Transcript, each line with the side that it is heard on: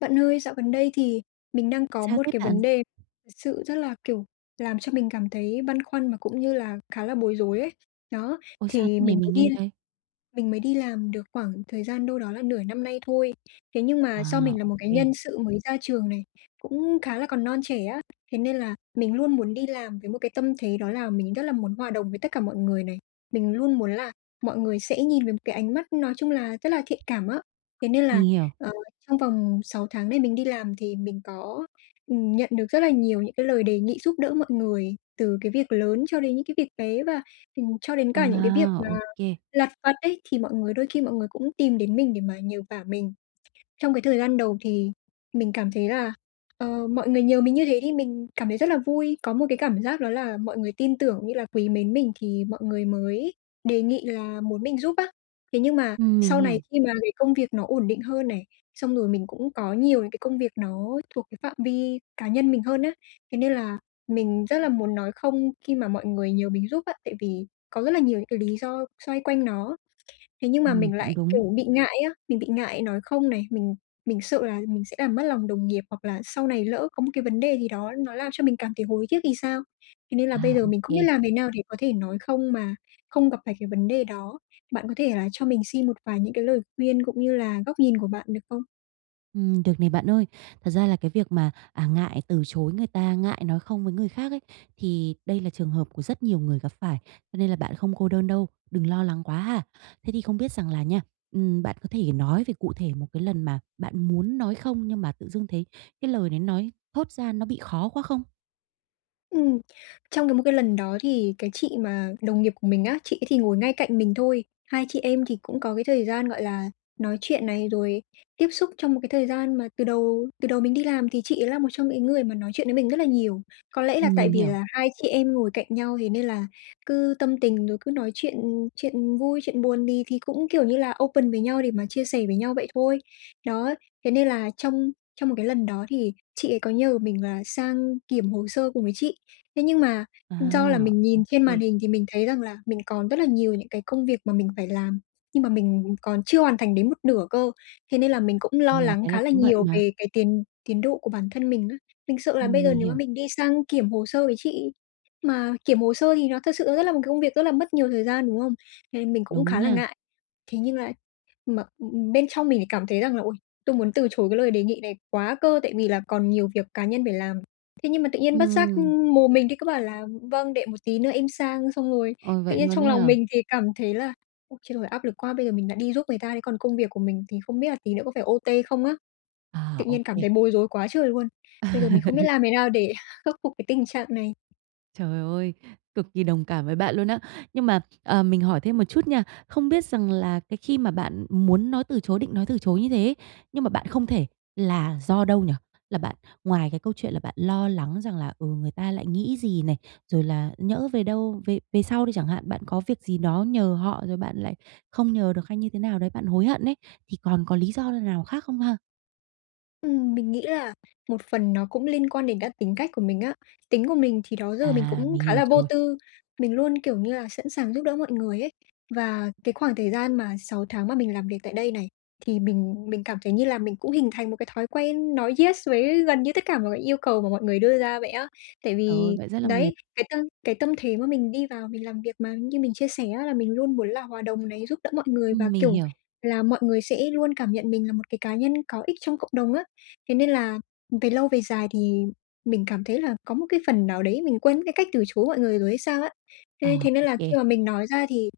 left: Bạn ơi, dạo gần đây thì mình đang có
right: Sao
left: một
right: thế
left: cái
right: bạn?
left: vấn đề sự rất là, kiểu, làm cho mình cảm thấy băn khoăn và cũng như là khá là bối rối ấy. Đó,
right: Ôi, sao thế
left: thì
right: này?
left: mình
right: Mình
left: mới đi
right: nghe
left: l
right: đây.
left: mình mới đi làm được khoảng thời gian đâu đó là nửa năm nay thôi, thế nhưng
right: À,
left: mà do mình là
right: ô
left: một cái
right: kê.
left: nhân sự mới ra trường này, cũng khá là còn non trẻ á, thế nên là mình luôn muốn đi làm với một cái tâm thế đó là mình rất là muốn hòa đồng với tất cả mọi người này. Mình luôn muốn là mọi người sẽ nhìn với một cái ánh mắt nói chung là rất là thiện cảm á, thế nên là,
right: Mình hiểu.
left: ờ, trong vòng 6 tháng này mình đi làm thì mình có, ừm, nhận được rất là nhiều những cái lời đề nghị giúp đỡ mọi người từ cái việc lớn cho đến những cái việc bé và, ừm, cho đến cả những cái việc
right: À,
left: mà
right: ô kê.
left: lặt vặt ấy, thì mọi người đôi khi mọi người cũng tìm đến mình để mà nhờ vả mình. Trong cái thời gian đầu thì mình cảm thấy là, ờ, mọi người nhờ mình như thế thì mình cảm thấy rất là vui, có một cái cảm giác đó là mọi người tin tưởng cũng như là quý mến mình thì mọi người mới đề nghị là muốn mình giúp á. Thế nhưng mà
right: Ừm, mình
left: sau này
right: hiểu.
left: khi mà cái công việc nó ổn định hơn này, xong rồi mình cũng có nhiều những cái công việc nó thuộc cái phạm vi cá nhân mình hơn á, thế nên là mình rất là muốn nói "Không" khi mà mọi người nhờ mình giúp á, tại vì có rất là nhiều những cái lý do xoay quanh nó, thế nhưng mà
right: Ừm,
left: mình
right: cũng
left: lại,
right: đúng.
left: kiểu, bị ngại á, mình bị ngại nói "Không" này, mình mình sợ là mình sẽ làm mất lòng đồng nghiệp, hoặc là sau này lỡ có một cái vấn đề gì đó nó làm cho mình cảm thấy hối tiếc thì sao? Thế nên là
right: À,
left: bây giờ
right: ô
left: mình không biết
right: kê.
left: làm thế nào để có thể nói "Không" mà không gặp phải cái vấn đề đó, bạn có thể là cho mình xin một vài những cái lời khuyên cũng như là góc nhìn của bạn được không?
right: Ừm, được này, bạn ơi. Thật ra là cái việc mà, à, ngại từ chối người ta, ngại nói không với người khác ấy, thì đây là trường hợp của rất nhiều người gặp phải, cho nên là bạn không cô đơn đâu, đừng lo lắng quá ha. Thế thì không biết rằng là nha, ừm, bạn có thể nói về cụ thể một cái lần mà bạn muốn nói không nhưng mà tự dưng thấy cái lời đấy nói, thốt ra nó bị khó quá không?
left: Ừm, trong cái một cái lần đó thì cái chị mà đồng nghiệp của mình á, chị ấy thì ngồi ngay cạnh mình thôi. Hai chị em thì cũng có cái thời gian, gọi là, nói chuyện này, rồi tiếp xúc trong một cái thời gian mà từ đầu từ đầu mình đi làm thì chị ấy là một trong cái người mà nói chuyện với mình rất là nhiều. Có lẽ là
right: Ừm,
left: tại
right: mình
left: vì
right: hiểu.
left: là hai chị em ngồi cạnh nhau thế nên là cứ tâm tình rồi cứ nói chuyện chuyện vui, chuyện buồn thì thì cũng, kiểu như là, open với nhau để mà chia sẻ với nhau vậy thôi. Đó, thế nên là trong trong một cái lần đó thì chị ấy có nhờ mình là sang kiểm hồ sơ cùng với chị, thế nhưng mà,
right: À,
left: do là mình nhìn trên màn
right: OK.
left: hình thì mình thấy rằng là mình còn rất là nhiều những cái công việc mà mình phải làm nhưng mà mình còn chưa hoàn thành đến một nửa cơ. Thế nên là mình cũng lo
right: Yeah,
left: lắng
right: thế là
left: khá là
right: cũng bận
left: nhiều
right: mà.
left: về cái tiến tiến độ của bản thân mình á. Mình sợ là bây
right: Ừm,
left: giờ
right: mình
left: nếu mà
right: hiểu.
left: mình đi sang kiểm hồ sơ với chị, mà kiểm hồ sơ thì nó thực sự nó rất là một cái công việc rất là mất nhiều thời gian, đúng không? Nên mình cũng
right: Đúng
left: khá là
right: nha.
left: ngại, thế nhưng là mà bên trong mình lại cảm thấy rằng là "Ôi, tôi muốn từ chối cái lời đề nghị này quá cơ, tại vì là còn nhiều việc cá nhân phải làm." Thế nhưng mà tự nhiên bất giác,
right: Ừm.
left: ừm, mồm mình thì cứ bảo là "Vâng, để một tí nữa em sang." Xong rồi
right: Ôi,
left: tự
right: vậy
left: nhiên
right: luôn
left: trong
right: ấy
left: lòng
right: à?
left: mình thì cảm thấy là "Ôi trời, áp lực quá, bây giờ mình lại đi giúp người ta thế còn công việc của mình thì không biết là tí nữa có phải OT không á."
right: À,
left: Tự nhiên cảm
right: OK.
left: thấy bối rối quá trời luôn, bây giờ mình không biết làm thế nào để khắc phục cái tình trạng này.
right: Trời ơi! Cực kỳ đồng cảm với bạn luôn á. Nhưng mà, à, mình hỏi thêm một chút nha. Không biết rằng là cái khi mà bạn muốn nói từ chối định nói từ chối như thế ấy, nhưng mà bạn không thể là do đâu nhỉ? Là bạn ngoài cái câu chuyện là bạn lo lắng rằng là, ừ, người ta lại nghĩ gì này, rồi là nhỡ về đâu về về sau đi chẳng hạn, bạn có việc gì đó nhờ họ rồi bạn lại không nhờ được hay như thế nào đấy, bạn hối hận ấy, thì còn có lý do n nào khác không ha?
left: Ừm, mình nghĩ là một phần nó cũng liên quan đến cả tính cách của mình á. Tính của mình thì đó giờ mình
right: À,
left: cũng
right: mình
left: khá
right: hiểu
left: là vô
right: rồi.
left: tư, mình luôn, kiểu như là, sẵn sàng giúp đỡ mọi người ấy. Và cái khoảng thời gian mà 6 tháng mà mình làm việc tại đây này thì mình mình cảm thấy như là mình cũng hình thành một cái thói quen nói yes với gần như tất cả mọi cái yêu cầu của mọi người đưa ra vậy á. Tại
right: Ờ,
left: vì
right: vậy rất là mệt.
left: đấy, cái tâm cái tâm thế mà mình đi vào mình làm việc mà như mình chia sẻ á, là mình luôn muốn là hòa đồng này, giúp đỡ mọi người và,
right: Ừm, mình
left: kiểu
right: hiểu.
left: là, mọi người sẽ luôn cảm nhận mình là một cái cá nhân có ích trong cộng đồng á. Thế nên là về lâu về dài thì mình cảm thấy là có một cái phần nào đấy mình quên mất cái cách từ chối mọi người rồi hay sao á.
right: Ờ,
left: Thế thế nên
right: ô
left: là khi
right: kê.
left: mà mình nói ra thì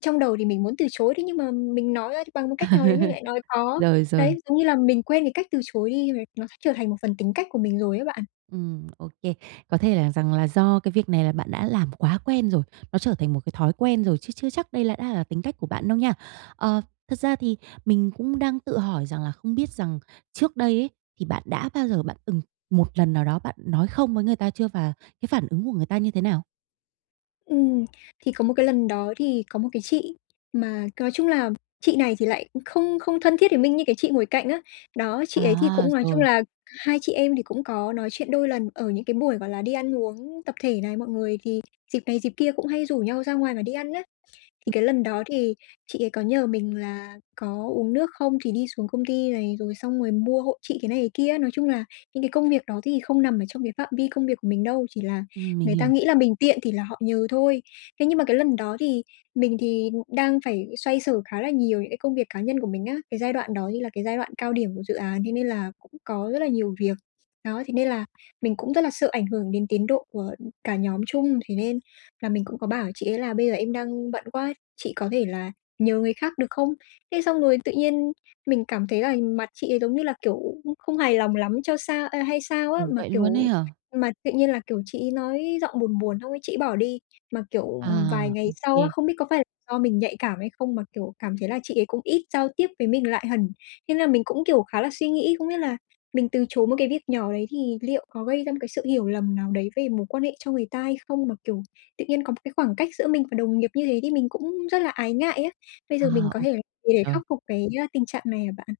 left: trong đầu thì mình muốn từ chối đấy, nhưng mà mình nói ra thì bằng một cách nào đấy mình lại nói có.
right: Rồi, rồi.
left: Đấy, giống như là mình quên cái cách từ chối đi, và nó s trở thành một phần tính cách của mình rồi á bạn.
right: Ừm, ô kê. Có thể là rằng là do cái việc này là bạn đã làm quá quen rồi, nó trở thành một cái thói quen rồi, chứ chưa chắc đây là đã là tính cách của bạn đâu nha. Ờ, thật ra thì mình cũng đang tự hỏi rằng là không biết rằng trước đây ấy thì, bạn đã bao giờ bạn từng một lần nào đó bạn nói không với người ta chưa và cái phản ứng của người ta như thế nào?
left: Ừm, thì có một cái lần đó thì có một cái chị mà nói chung là chị này thì lại không không thân thiết với mình như cái chị ngồi cạnh á, đó, chị ấy thì
right: À!
left: cũng nói chung
right: Rồi.
left: là 2 chị em thì cũng có nói chuyện đôi lần ở những cái buổi, gọi là, đi ăn uống tập thể này, mọi người thì dịp này, dịp kia cũng hay rủ nhau ra ngoài và đi ăn á. Thì cái lần đó thì chị ấy có nhờ mình là có uống nước không thì đi xuống công ty này, rồi xong rồi mua hộ chị cái này, cái kia á, nói chung là những cái công việc đó thì không nằm ở trong cái phạm vi công việc của mình đâu, chỉ là
right: Ừm, mình
left: người ta
right: hiểu.
left: nghĩ là mình tiện thì là họ nhờ thôi. Thế nhưng mà cái lần đó thì mình thì đang phải xoay sở khá là nhiều những cái công việc cá nhân của mình á, cái giai đoạn đó như là cái giai đoạn cao điểm của dự án, thế nên là cũng có rất là nhiều việc, đó, thế nên là mình cũng rất là sợ ảnh hưởng đến tiến độ của cả nhóm chung, thế nên là mình cũng có bảo chị ấy là: "Bây giờ em đang bận quá, chị có thể là nhờ người khác được không?" Thế xong rồi tự nhiên mình cảm thấy là mặt chị ấy, giống như là, kiểu, không không hài lòng lắm cho sao, ơ, hay sao á,
right: Ồ,
left: mà,
right: vậy luôn ấy
left: kiểu,
right: hả?
left: mà tự nhiên là, kiểu, chị ấy nói giọng buồn buồn, xong ấy chị ấy bỏ đi, mà, kiểu, ừm,
right: À!
left: vài ngày
right: Ô
left: sau á,
right: kê.
left: không biết có phải do mình nhạy cảm hay không, mà, kiểu, cảm thấy là chị ấy cũng ít giao tiếp với mình lại hẳn. Thế là mình cũng, kiểu, khá là suy nghĩ, không biết là mình từ chối một cái việc nhỏ đấy thì liệu có gây ra một cái sự hiểu lầm nào đấy về mối quan hệ cho người ta hay không, mà, kiểu, tự nhiên có một cái khoảng cách giữa mình và đồng nghiệp như thế thì mình cũng rất là ái ngại á. Bây
right: À,
left: giờ mình có
right: ô
left: thể l gì để khắc
right: rồi.
left: phục cái, á, tình trạng này hả bạn?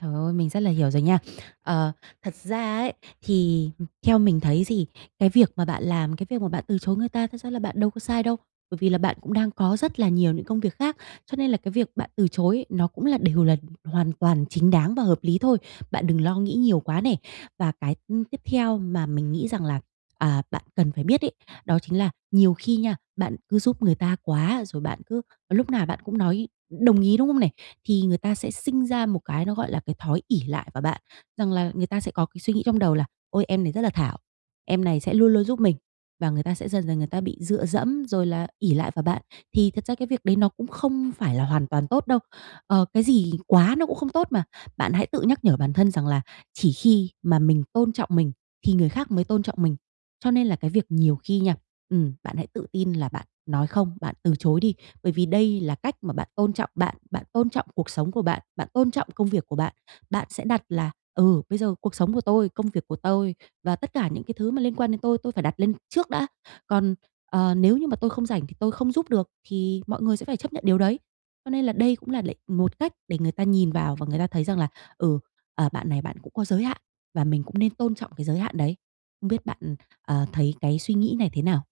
right: Trời ơi! Mình rất là hiểu rồi nha. Ờ, thật ra ấy, thì, ừm, theo mình thấy thì cái việc mà bạn làm, cái việc mà bạn từ chối người ta, thật ra là bạn đâu có sai đâu. Bởi vì là bạn cũng đang có rất là nhiều những công việc khác, cho nên là cái việc bạn từ chối nó cũng là đều là hoàn toàn chính đáng và hợp lý thôi. Bạn đừng lo nghĩ nhiều quá nè. Và cái, ừm, tiếp theo mà mình nghĩ rằng là, à, bạn cần phải biết ấy, đó chính là nhiều khi nha, bạn cứ giúp người ta quá, rồi bạn cứ lúc nào bạn cũng nói đồng ý, đúng không nè? Thì người ta sẽ sinh ra một cái nó, gọi là, cái thói ỷ lại vào bạn, rằng là người ta sẽ có cái suy nghĩ trong đầu là "Ôi! Em này rất là thảo, em này sẽ luôn luôn giúp mình", và người ta sẽ dần dần người ta bị dựa dẫm rồi là ỷ lại vào bạn. Thì thật ra cái việc đấy nó cũng không phải là hoàn toàn tốt đâu, ờ, cái gì quá nó cũng không tốt mà. Bạn hãy tự nhắc nhở bản thân rằng là chỉ khi mà mình tôn trọng mình thì người khác mới tôn trọng mình, cho nên là cái việc nhiều khi nha, ừm, bạn hãy tự tin là bạn nói không, bạn từ chối đi. Bởi vì đây là cách mà bạn tôn trọng bạn, bạn tôn trọng cuộc sống của bạn, bạn tôn trọng công việc của bạn, bạn sẽ đặt là "Ừ, bây giờ cuộc sống của tôi, công việc của tôi và tất cả những cái thứ mà liên quan đến tôi, tôi phải đặt lên trước đã, còn, ờ, nếu như mà tôi không rảnh thì tôi không giúp được thì mọi người sẽ phải chấp nhận điều đấy." Cho nên là đây cũng là để một cách để người ta nhìn vào và người ta thấy rằng là "Ừ, ờ, bạn này bạn cũng có giới hạn và mình cũng nên tôn trọng cái giới hạn đấy." Không biết bạn, ờ, thấy cái suy nghĩ này thế nào?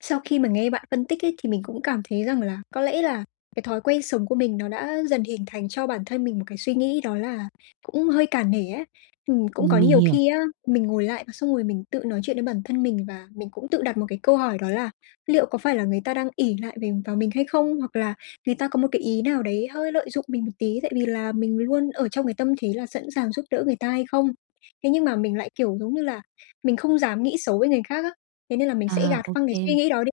left: Sau khi mình nghe bạn phân tích ấy, thì mình cũng cảm thấy rằng là có lẽ là cái thói quen sống của mình nó đã dần hình thành cho bản thân mình một cái suy nghĩ đó là cũng hơi cả nể á. Ừm, cũng
right: Ừm,
left: có
right: mình
left: nhiều
right: hiểu.
left: khi á mình ngồi lại và xong rồi mình tự nói chuyện với bản thân mình, và mình cũng tự đặt một cái câu hỏi đó là liệu có phải là người ta đang ỷ lại về vào mình hay không? Hoặc là người ta có một cái ý nào đấy hơi lợi dụng mình một tí, tại vì là mình luôn ở trong cái tâm thế là sẵn sàng giúp đỡ người ta hay không? Thế nhưng mà mình lại, kiểu, giống như là mình không dám nghĩ xấu với người khác á, thế nên là mình sẽ
right: À,
left: gạt
right: ô
left: phăng cái
right: kê.
left: suy nghĩ đó đi,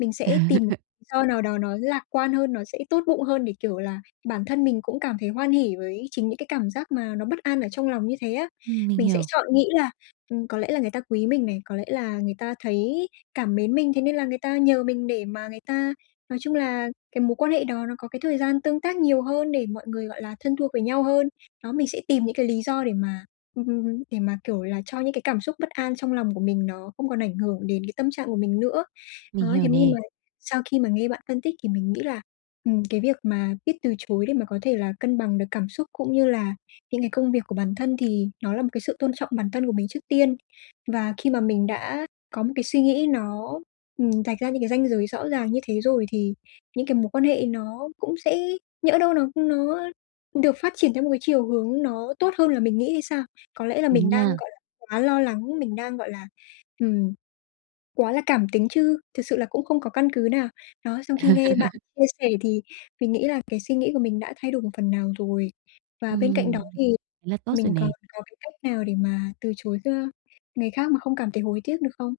left: mình sẽ tìm m lý do nào đó nó lạc quan hơn, nó sẽ tốt bụng hơn để, kiểu là, bản thân mình cũng cảm thấy hoan hỉ với chính những cái cảm giác mà nó bất an ở trong lòng như thế á.
right: Ừm, mình
left: Mình sẽ
right: hiểu.
left: chọn nghĩ là, ừm, có lẽ là người ta quý mình này, có lẽ là người ta thấy cảm mến mình, thế nên là người ta nhờ mình để mà người ta nói chung là cái mối quan hệ đó, nó có cái thời gian tương tác nhiều hơn để mọi người, gọi là, thân thuộc với nhau hơn. Đó, mình sẽ tìm những cái lý do để mà ưm hưm hứm, để mà, kiểu là, cho những cái cảm xúc bất an trong lòng của mình, nó không còn ảnh hưởng đến cái tâm trạng của mình nữa. Đó,
right: Mình
left: thế
right: hiểu
left: nhưng
right: nè.
left: mà sau khi mà nghe bạn phân tích thì mình nghĩ là, ừm, cái việc mà biết từ chối để mà có thể là cân bằng được cảm xúc, cũng như là những cái công việc của bản thân, thì nó là một cái sự tôn trọng bản thân của mình trước tiên. Và khi mà mình đã có một cái suy nghĩ nó, ừm, rạch ra những cái ranh giới rõ ràng như thế rồi, thì những cái mối quan hệ nó cũng sẽ nhỡ đâu nó nó được phát triển theo một cái chiều hướng nó tốt hơn là mình nghĩ hay sao? Có lẽ là
right: Đúng
left: mình đang,
right: nha.
left: gọi là, quá lo lắng, mình đang, gọi là, ừm, quá là cảm tính, chứ thực sự là cũng không có căn cứ nào, đó. Sau khi nghe bạn chia sẻ thì mình nghĩ là cái suy nghĩ của mình đã thay đổi một phần nào rồi, và bên cạnh đó
right: Ừm,
left: thì
right: thế là tốt rồi
left: mình còn
right: nè.
left: có cái cách nào để mà từ chối kh người khác mà không cảm thấy hối tiếc, được không?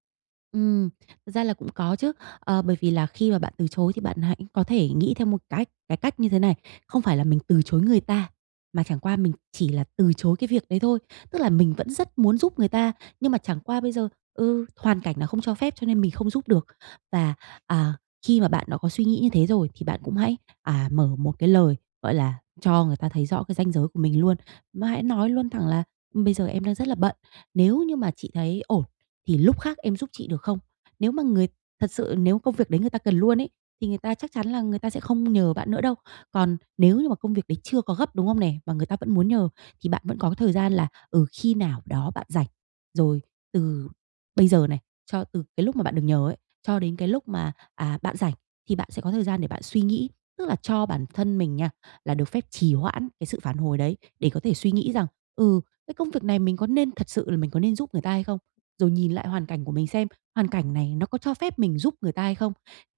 right: Ừm, thực ra là cũng có chứ, ờ, bởi vì là khi mà bạn từ chối thì bạn hãy có thể nghĩ theo một cách cái cách như thế này, không phải là mình từ chối người ta, mà chẳng qua mình chỉ là từ chối cái việc đấy thôi. Tức là mình vẫn rất muốn giúp người ta, nhưng mà chẳng qua bây giờ, ừ, hoàn cảnh nó không cho phép cho nên mình không giúp được. Và, à, khi mà bạn đã có suy nghĩ như thế rồi thì bạn cũng hãy, à, mở một cái lời, gọi là, cho người ta thấy rõ cái ranh giới của mình luôn, mà hãy nói luôn thẳng là "Bây giờ em đang rất là bận, nếu như mà chị thấy ổn thì lúc khác em giúp chị được không?" Nếu mà người thật sự, nếu công việc đấy người ta cần luôn ấy, thì người ta chắc chắn là người ta sẽ không nhờ bạn nữa đâu. Còn nếu như mà công việc đấy chưa có gấp, đúng không nè, mà người ta vẫn muốn nhờ, thì bạn vẫn có cái thời gian là, ừ, khi nào đó bạn rảnh. Rồi từ bây giờ này, cho từ cái lúc mà bạn được nhờ ấy, cho đến cái lúc mà, à, bạn rảnh thì bạn sẽ có thời gian để bạn suy nghĩ, tức là cho bản thân mình nha, là được phép trì hoãn cái sự phản hồi đấy để có thể suy nghĩ rằng, ừ, "Cái công việc này mình có nên thật sự là mình có nên giúp người ta hay không?" Rồi nhìn lại hoàn cảnh của mình xem, hoàn cảnh này nó có cho phép mình giúp người ta hay không?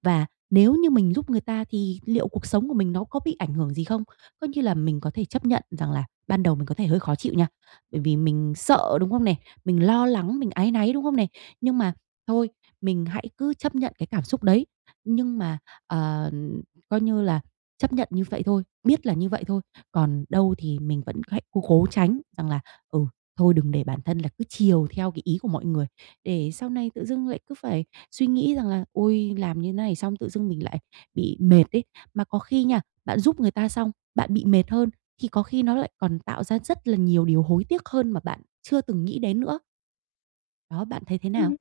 right: Và nếu như mình giúp người ta thì liệu cuộc sống của mình nó có bị ảnh hưởng gì không? Coi như là mình có thể chấp nhận rằng là ban đầu mình có thể hơi khó chịu nha, bởi vì mình sợ, đúng không nè, mình lo lắng, mình áy náy, đúng không nè? Nhưng mà thôi, mình hãy cứ chấp nhận cái cảm xúc đấy. Nhưng mà, ờ, coi như là chấp nhận như vậy thôi, biết là như vậy thôi, còn đâu thì mình vẫn hãy cố cố tránh rằng là, ừ, thôi đừng để bản thân là cứ chiều theo cái ý của mọi người, để sau này tự dưng lại cứ phải suy nghĩ rằng là "Ôi, làm như này xong tự dưng mình lại bị mệt ấy." Mà có khi nha, bạn giúp người ta xong, bạn bị mệt hơn, thì có khi nó lại còn tạo ra rất là nhiều điều hối tiếc hơn mà bạn chưa từng nghĩ đến nữa. Đó, bạn thấy thế nào?
left: Ừm.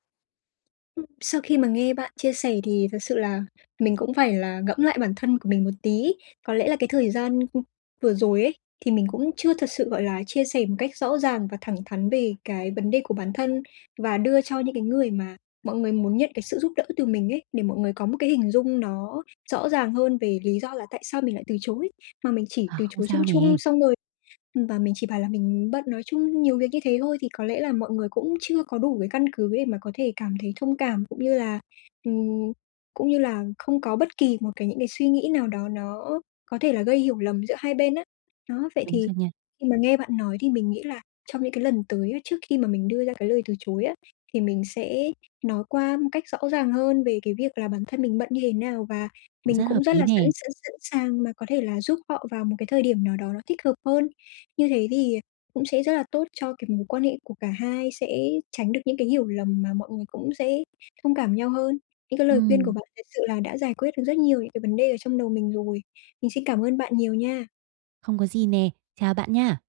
left: Ừm, sau khi mà nghe bạn chia sẻ thì thật sự là mình cũng phải là ngẫm lại bản thân của mình một tí. Có lẽ là cái thời gian, ừm, vừa rồi ấy, thì mình cũng chưa thật sự, gọi là, chia sẻ một cách rõ ràng và thẳng thắn về cái vấn đề của bản thân, và đưa cho những cái người mà mọi người muốn nhận cái sự giúp đỡ từ mình ấy, để mọi người có một cái hình dung nó rõ ràng hơn về lý do là tại sao mình lại từ chối. Mà mình chỉ
right: À,
left: từ
right: không
left: chối chung
right: sao
left: chung
right: nè.
left: xong rồi ừm, và mình chỉ bảo là mình bận, nói chung nhiều việc như thế thôi, thì có lẽ là mọi người cũng chưa có đủ cái căn cứ để mà có thể cảm thấy thông cảm, cũng như là, ừm, cũng như là không có bất kỳ một cái những cái suy nghĩ nào đó nó có thể là gây hiểu lầm giữa hai bên á. Đó, vậy
right: Đúng
left: thì
right: rồi nha.
left: khi mà nghe bạn nói thì mình nghĩ là trong những cái lần tới, trước khi mà mình đưa ra cái lời từ chối á, thì mình sẽ nói qua một cách rõ ràng hơn về cái việc là bản thân mình bận như thế nào và
right: Cũng
left: mình
right: rất
left: cũng
right: hợp
left: rất
right: lý
left: là sẵn
right: nè.
left: sẵn sẵn sàng mà có thể là giúp họ vào một cái thời điểm nào đó nó thích hợp hơn. Như thế thì cũng sẽ rất là tốt cho cái mối quan hệ của cả hai, sẽ tránh được những cái hiểu lầm, mà mọi người cũng sẽ thông cảm nhau hơn. Những cái lời khuyên của
right: Ừm.
left: bạn thật sự là đã giải quyết được rất nhiều những cái vấn đề ở trong đầu mình rồi. Mình xin cảm ơn bạn nhiều nha!
right: Không có gì nè. Chào bạn nha!